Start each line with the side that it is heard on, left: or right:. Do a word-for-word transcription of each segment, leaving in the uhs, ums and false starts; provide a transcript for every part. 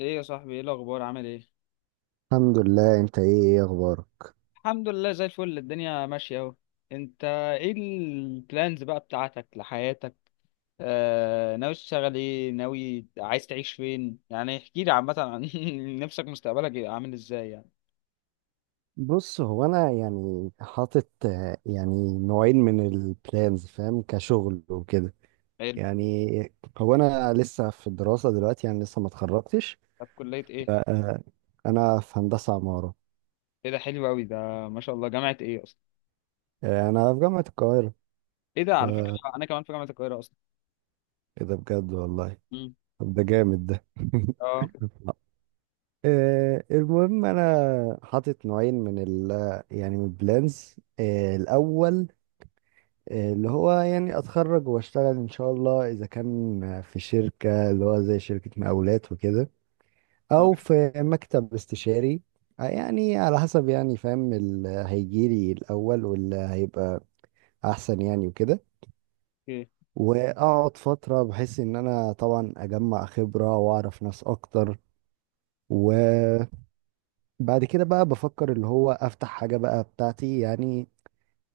left: ايه يا صاحبي، ايه الاخبار، عامل ايه؟
right: الحمد لله. انت، ايه ايه اخبارك؟
left: الحمد لله زي الفل، الدنيا ماشيه اهو. انت، ايه البلانز بقى بتاعتك لحياتك؟ آه ناوي تشتغل ايه؟ ناوي عايز تعيش فين يعني؟ احكي لي عامه عن نفسك، مستقبلك يبقى عامل ازاي يعني.
right: بص، هو انا يعني حاطط آه، يعني نوعين من البلانز، فاهم؟ كشغل وكده
left: حلو.
right: يعني. هو انا لسه في الدراسة دلوقتي، يعني لسه ما اتخرجتش.
left: طب كليه ايه؟
right: آه، انا في هندسة عمارة.
left: ايه ده، حلو قوي ده. ما شاء الله، جامعه ايه اصلا؟
right: آه، انا في جامعة القاهرة.
left: ايه ده، على فكره
right: آه،
left: انا كمان في جامعه القاهره اصلا.
right: ايه ده بجد والله!
left: امم.
right: طب ده جامد ده!
left: اه،
right: آه، المهم انا حاطط نوعين من ال يعني من البلانز، آه، الاول. آه، اللي هو يعني اتخرج واشتغل ان شاء الله، اذا كان في شركة، اللي هو زي شركة مقاولات وكده،
left: تمام.
right: او في مكتب استشاري. آه، يعني على حسب، يعني فاهم اللي هيجيلي الاول واللي هيبقى احسن يعني وكده.
left: اوكي.
right: واقعد فترة بحيث ان انا طبعا اجمع خبرة واعرف ناس اكتر، وبعد كده بقى بفكر اللي هو افتح حاجة بقى بتاعتي يعني.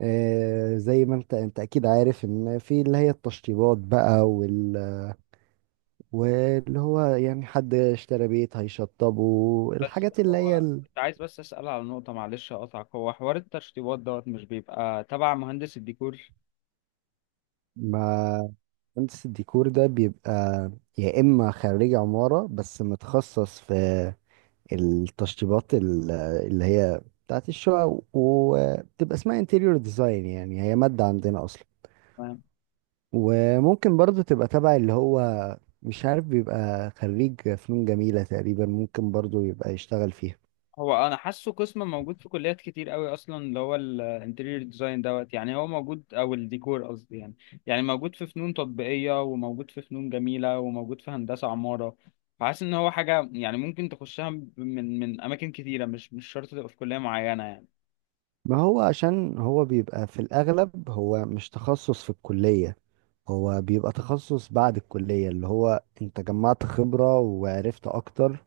right: آه، زي ما انت انت اكيد عارف ان في اللي هي التشطيبات بقى وال واللي هو يعني حد اشترى بيت هيشطبه
left: بس
right: الحاجات اللي هي
left: هو
right: ال-.
left: كنت عايز بس اسال على نقطه، معلش اقطعك، هو حوار التشطيبات دوت مش بيبقى تبع مهندس الديكور؟
right: ما مهندس الديكور ده بيبقى يا إما خريج عمارة بس متخصص في التشطيبات ال- اللي هي بتاعت الشقق وبتبقى اسمها انتيريور ديزاين، يعني هي مادة عندنا أصلا. وممكن برضو تبقى تبع اللي هو، مش عارف، بيبقى خريج فنون جميلة تقريبا، ممكن برضو يبقى يشتغل فيها.
left: هو انا حاسه قسم موجود في كليات كتير قوي اصلا، اللي هو الانتيريور ديزاين دوت يعني هو موجود، او الديكور قصدي يعني. يعني موجود في فنون تطبيقيه، وموجود في فنون جميله، وموجود في هندسه عماره. فحاسس ان هو حاجه يعني ممكن تخشها من من اماكن كتيره، مش مش شرط تبقى في كليه معينه يعني.
right: ما هو عشان هو بيبقى في الأغلب هو مش تخصص في الكلية. هو بيبقى تخصص بعد الكلية، اللي هو أنت جمعت خبرة وعرفت أكتر،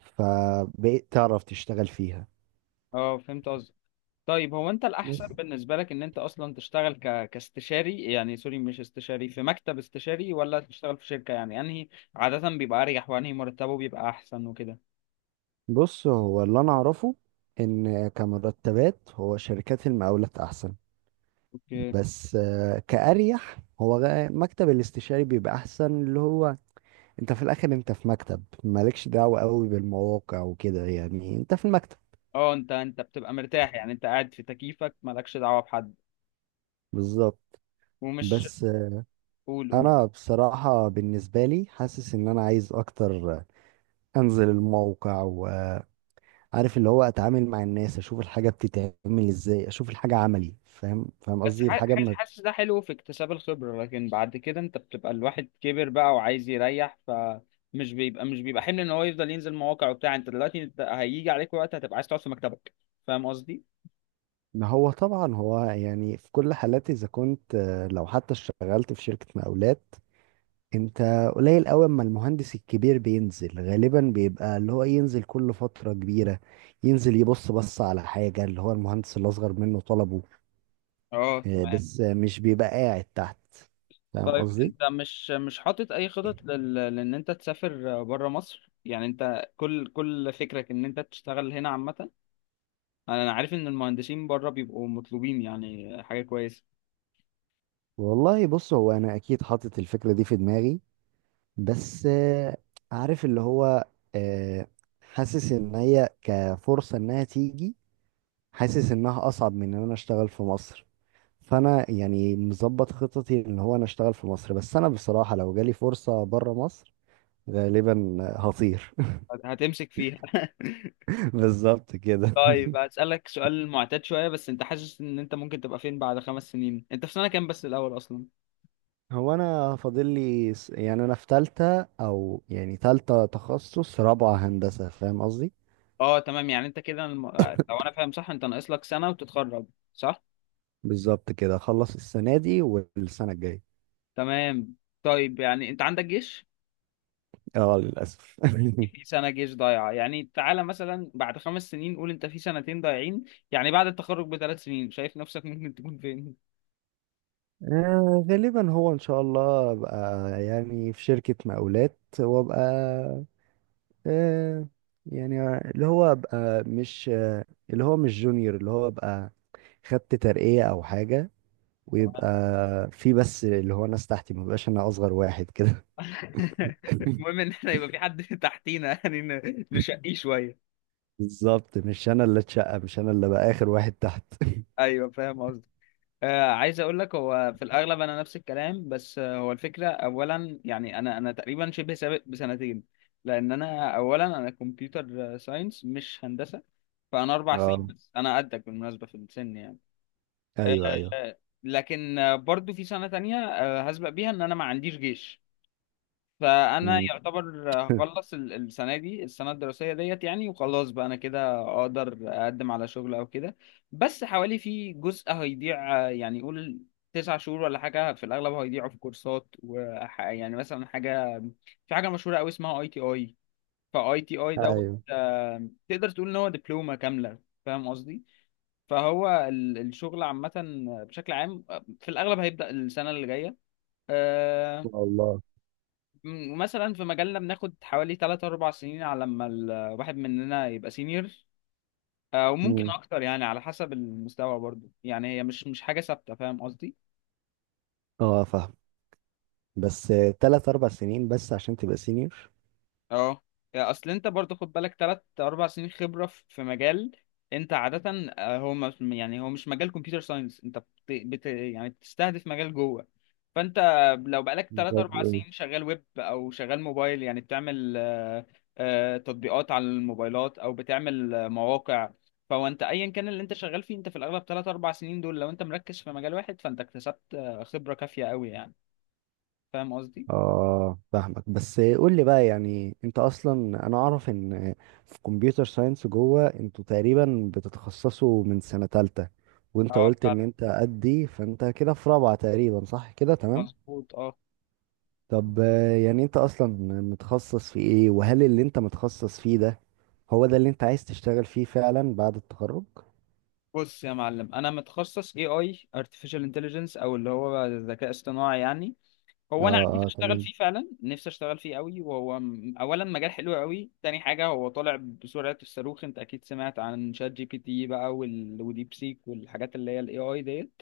right: فبقيت تعرف تشتغل فيها.
left: اه، فهمت قصدك. طيب هو انت الاحسن
right: بس.
left: بالنسبه لك ان انت اصلا تشتغل ك... كاستشاري، يعني سوري مش استشاري، في مكتب استشاري، ولا تشتغل في شركه؟ يعني انهي عاده بيبقى اريح، وانهي مرتبه بيبقى احسن وكده.
right: بص، هو اللي أنا أعرفه إن كمرتبات، هو شركات المقاولات أحسن.
left: اوكي.
right: بس آه، كأريح هو غ- مكتب الاستشاري بيبقى أحسن، اللي هو أنت في الآخر أنت في مكتب مالكش دعوة قوي بالمواقع وكده، يعني أنت في المكتب.
left: اه، انت انت بتبقى مرتاح، يعني انت قاعد في تكييفك مالكش دعوة بحد،
right: بالظبط.
left: ومش،
right: بس
left: قول قول.
right: انا بصراحة بالنسبة لي حاسس ان انا عايز اكتر، انزل الموقع وعارف اللي هو، اتعامل مع الناس، اشوف الحاجة بتتعمل ازاي، اشوف الحاجة عملي، فاهم فاهم
left: بس
right: قصدي
left: ح-
right: الحاجة.
left: ح-
right: ما
left: حاسس ده حلو في اكتساب الخبرة، لكن بعد كده انت بتبقى الواحد كبر بقى وعايز يريح، فمش بيبقى مش بيبقى حمل ان هو يفضل ينزل مواقع وبتاع. انت دلوقتي انت هيجي عليك وقت هتبقى عايز تقعد في مكتبك، فاهم قصدي؟
right: ما هو طبعا، هو يعني في كل حالات، اذا كنت آه، لو حتى اشتغلت في شركة مقاولات، انت قليل قوي اما المهندس الكبير بينزل، غالبا بيبقى اللي هو ينزل كل فترة كبيرة ينزل يبص بص على حاجة اللي هو المهندس الاصغر منه طلبه.
left: اه،
right: آه،
left: تمام.
right: بس آه، مش بيبقى قاعد تحت، فاهم
left: طيب
right: قصدي.
left: انت مش مش حاطط اي خطط لل... لان انت تسافر بره مصر، يعني انت كل كل فكرك ان انت تشتغل هنا عامة، انا أنا عارف ان المهندسين بره بيبقوا مطلوبين، يعني حاجه كويسه.
right: والله بص، هو انا اكيد حاطط الفكره دي في دماغي. بس آه، عارف اللي هو، آه، حاسس ان هي كفرصه انها تيجي، حاسس انها اصعب من ان انا اشتغل في مصر. فانا يعني مظبط خططي ان هو انا اشتغل في مصر، بس انا بصراحه لو جالي فرصه بره مصر غالبا هطير.
left: هت- هتمسك فيها.
right: بالظبط كده.
left: طيب هسألك سؤال معتاد شويه، بس انت حاسس ان انت ممكن تبقى فين بعد خمس سنين؟ انت في سنه كام بس الاول اصلا؟
right: هو انا فاضل لي س- يعني انا في تالتة، او يعني تالتة تخصص رابعة هندسة، فاهم قصدي.
left: اه، تمام. يعني انت كده الم... لو انا فاهم صح انت ناقص لك سنه وتتخرج، صح؟
right: بالظبط كده، اخلص السنة دي والسنة الجاية.
left: تمام. طيب يعني انت عندك جيش،
right: اه، للاسف.
left: في سنه جيش ضايعه. يعني تعالى مثلا بعد خمس سنين، قول انت في سنتين ضايعين، يعني بعد التخرج بثلاث سنين، شايف نفسك ممكن تكون فين؟
right: آه، غالبا هو ان شاء الله ابقى يعني في شركة مقاولات، وابقى آه، يعني اللي هو ابقى مش آه، اللي هو مش جونيور، اللي هو ابقى خدت ترقية او حاجة، ويبقى في بس اللي هو ناس تحتي، مبقاش انا اصغر واحد كده.
left: المهم ان احنا يبقى في حد تحتينا، يعني ن- نشقيه شويه.
right: بالظبط، مش انا اللي اتشقى، مش انا اللي بقى اخر واحد تحت.
left: ايوه، فاهم قصدي. آه عايز اقول لك، هو في الاغلب انا نفس الكلام، بس آه هو الفكره اولا، يعني انا انا تقريبا شبه سابق بسنتين، لان انا اولا، انا كمبيوتر ساينس مش هندسه، فانا اربع سنين،
right: اه،
left: بس انا قدك بالمناسبه في السن يعني.
right: ايوه، ايوه.
left: آه لكن آه، برضو في سنه تانية آه هسبق بيها ان انا ما عنديش جيش، فانا
right: مم.
left: يعتبر هخلص ال- السنه دي، السنه الدراسيه ديت يعني، وخلاص بقى انا كده اقدر اقدم على شغل او كده. بس حوالي في جزء هيضيع، آه، يعني قول تسع شهور ولا حاجه في الاغلب هيضيعوا في كورسات وح يعني مثلا حاجه، في حاجه مشهوره قوي اسمها اي تي اي. فاي تي اي دوت،
right: ايوه،
left: آه، تقدر تقول ان هو دبلومه كامله، فاهم قصدي؟ فهو ال- الشغل عامه بشكل عام، آه، في الاغلب هيبدا السنه اللي جايه. آه،
right: ان شاء الله.
left: م- مثلا في مجالنا بناخد حوالي ثلاث أربعة سنين على لما الواحد مننا يبقى سينيور، آه، وممكن
right: مم.
left: اكتر يعني على حسب المستوى برضو، يعني هي مش مش حاجة ثابتة، فاهم قصدي؟
right: اه، فاهم. بس ثلاث اربع سنين بس عشان تبقى سينيور؟
left: اه، يعني اصل انت برضو خد بالك تلات اربع سنين خبرة في في مجال انت عادة، آه، هو ما- يعني هو مش مجال كمبيوتر ساينس، انت بت... بت... يعني بتستهدف مجال جوه، فانت لو بقالك تلات
right: زي
left: اربع
right: ايه؟
left: سنين شغال ويب او شغال موبايل، يعني بتعمل آه، آه، تطبيقات على الموبايلات، او بتعمل آه، مواقع، فهو انت ايا كان اللي انت شغال فيه، انت في الاغلب تلات اربع سنين دول لو انت مركز في مجال واحد، فانت اكتسبت آه، خبرة كافية قوي يعني، فاهم قصدي؟
right: اه، فاهمك. بس قول لي بقى، يعني انت اصلا، انا اعرف ان في كمبيوتر ساينس جوه انتوا تقريبا بتتخصصوا من سنة تالتة، وانت
left: اه،
right: قلت ان
left: فعلا.
right: انت قدي، فانت كده في رابعة تقريبا، صح كده؟ تمام.
left: مظبوط، اه.
right: طب آه، يعني انت اصلا متخصص في ايه، وهل اللي انت متخصص فيه ده هو ده اللي انت عايز تشتغل فيه فعلا بعد التخرج؟
left: بص يا معلم، انا متخصص اي اي، ارتفيشال انتليجنس، او اللي هو ذكاء اصطناعي يعني.
right: اه،
left: هو انا عايز
right: اه،
left: اشتغل
right: تمام.
left: فيه فعلا، نفسي اشتغل فيه قوي، وهو م- اولا مجال حلو قوي، تاني حاجه هو طالع بسرعه الصاروخ، انت اكيد سمعت عن شات جي بي تي بقى، وال... وديب سيك والحاجات اللي هي الاي اي ديت.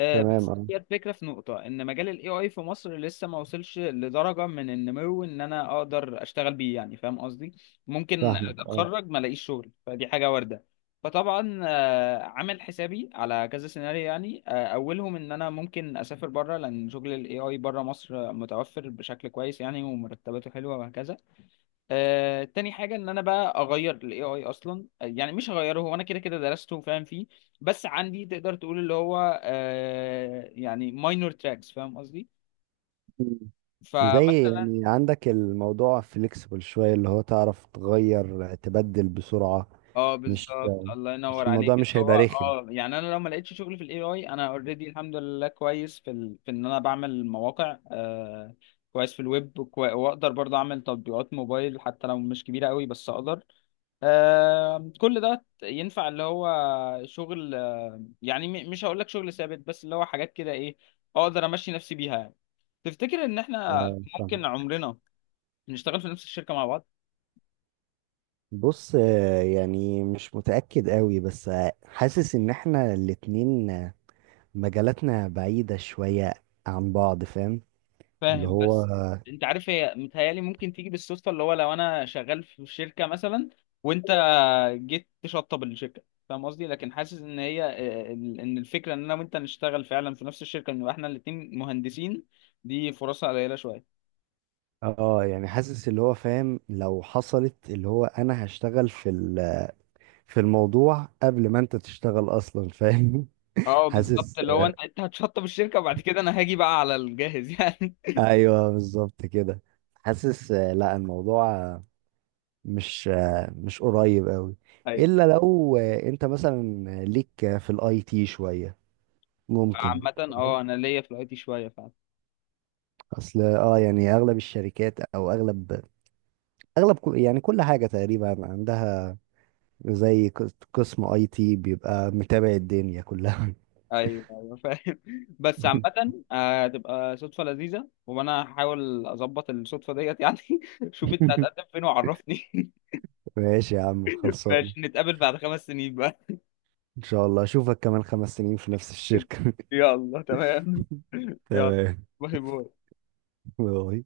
left: آه،
right: تمام.
left: بس
right: اه،
left: هي الفكرة في نقطة إن مجال ال إيه آي في مصر لسه ما وصلش لدرجة من النمو إن أنا أقدر أشتغل بيه يعني، فاهم قصدي؟ ممكن
right: فاهمك. اه.
left: أتخرج ما ألاقيش شغل، فدي حاجة واردة. فطبعا آه، عامل حسابي على كذا سيناريو، يعني آه، أولهم إن أنا ممكن أسافر بره، لأن شغل ال إيه آي بره مصر متوفر بشكل كويس يعني ومرتباته حلوة وهكذا. آه، تاني حاجة ان انا بقى اغير الاي اي اصلا، آه، يعني مش هغيره، هو انا كده كده درسته وفاهم فيه، بس عندي تقدر تقول اللي هو آه، يعني ماينور تراكس، فاهم قصدي؟
right: مم. زي
left: فمثلا.
right: يعني عندك الموضوع فليكسبل شوية، اللي هو تعرف تغير تبدل بسرعة.
left: اه
right: مش
left: بالظبط، الله
right: مش
left: ينور
right: الموضوع
left: عليك، اللي
right: مش
left: هو
right: هيبقى رخم.
left: اه يعني انا لو ما لقيتش شغل في الاي اي، انا اوريدي الحمد لله كويس في ال... في ان انا بعمل مواقع، آه، كويس في الويب، كوي... واقدر برضه اعمل تطبيقات موبايل حتى لو مش كبيرة قوي، بس اقدر، آه، كل ده ينفع اللي هو شغل، آه، يعني م- مش هقول لك شغل ثابت، بس اللي هو حاجات كده ايه، اقدر امشي نفسي بيها يعني. تفتكر ان احنا
right: اه، فاهم.
left: ممكن عمرنا نشتغل في نفس الشركة مع بعض؟
right: بص آه، يعني مش متأكد قوي، بس آه، حاسس ان احنا الاتنين آه، مجالاتنا بعيدة شوية عن بعض، فاهم، اللي
left: فاهم،
right: هو.
left: بس انت عارف هي متهيألي ممكن تيجي بالصدفة، اللي هو لو انا شغال في شركة مثلا، وانت جيت تشطب الشركة، فاهم قصدي، لكن حاسس ان هي آه، ان الفكرة ان انا وانت نشتغل فعلا في نفس الشركة، نبقى احنا الاتنين مهندسين، دي فرصها قليلة شوية.
right: اه، يعني حاسس اللي هو فاهم لو حصلت اللي هو انا هشتغل في ال- في الموضوع قبل ما انت تشتغل اصلا، فاهم.
left: اه بالظبط،
right: حاسس،
left: اللي هو انت انت هتشطب الشركه، وبعد كده انا هاجي بقى على الجاهز يعني.
right: ايوه بالظبط كده. حاسس آه، لا الموضوع آه، مش آه، مش قريب قوي.
left: ايوه.
right: الا لو آه، انت مثلا ليك آه، في الاي تي شوية، ممكن.
left: عامه
right: فاهم؟
left: اه، انا ليا في الاي شويه فعلا.
right: اصل، اه، يعني اغلب الشركات، او اغلب اغلب كل- يعني كل حاجة تقريبا عندها زي قس- قسم اي تي بيبقى متابع الدنيا كلها.
left: ايوه ايوه، فاهم. بس عامه آه، هتبقى صدفه لذيذه، وانا هحاول اظبط الصدفه ديت يعني. شوف انت هتقدم فين وعرفني.
right: ماشي يا عم، خلصان.
left: ماشي نتقابل بعد خمس سنين بقى.
right: ان شاء الله اشوفك كمان خمس سنين في نفس الشركة.
left: يلا تمام. يلا.
right: تمام.
left: باي باي.
right: باي.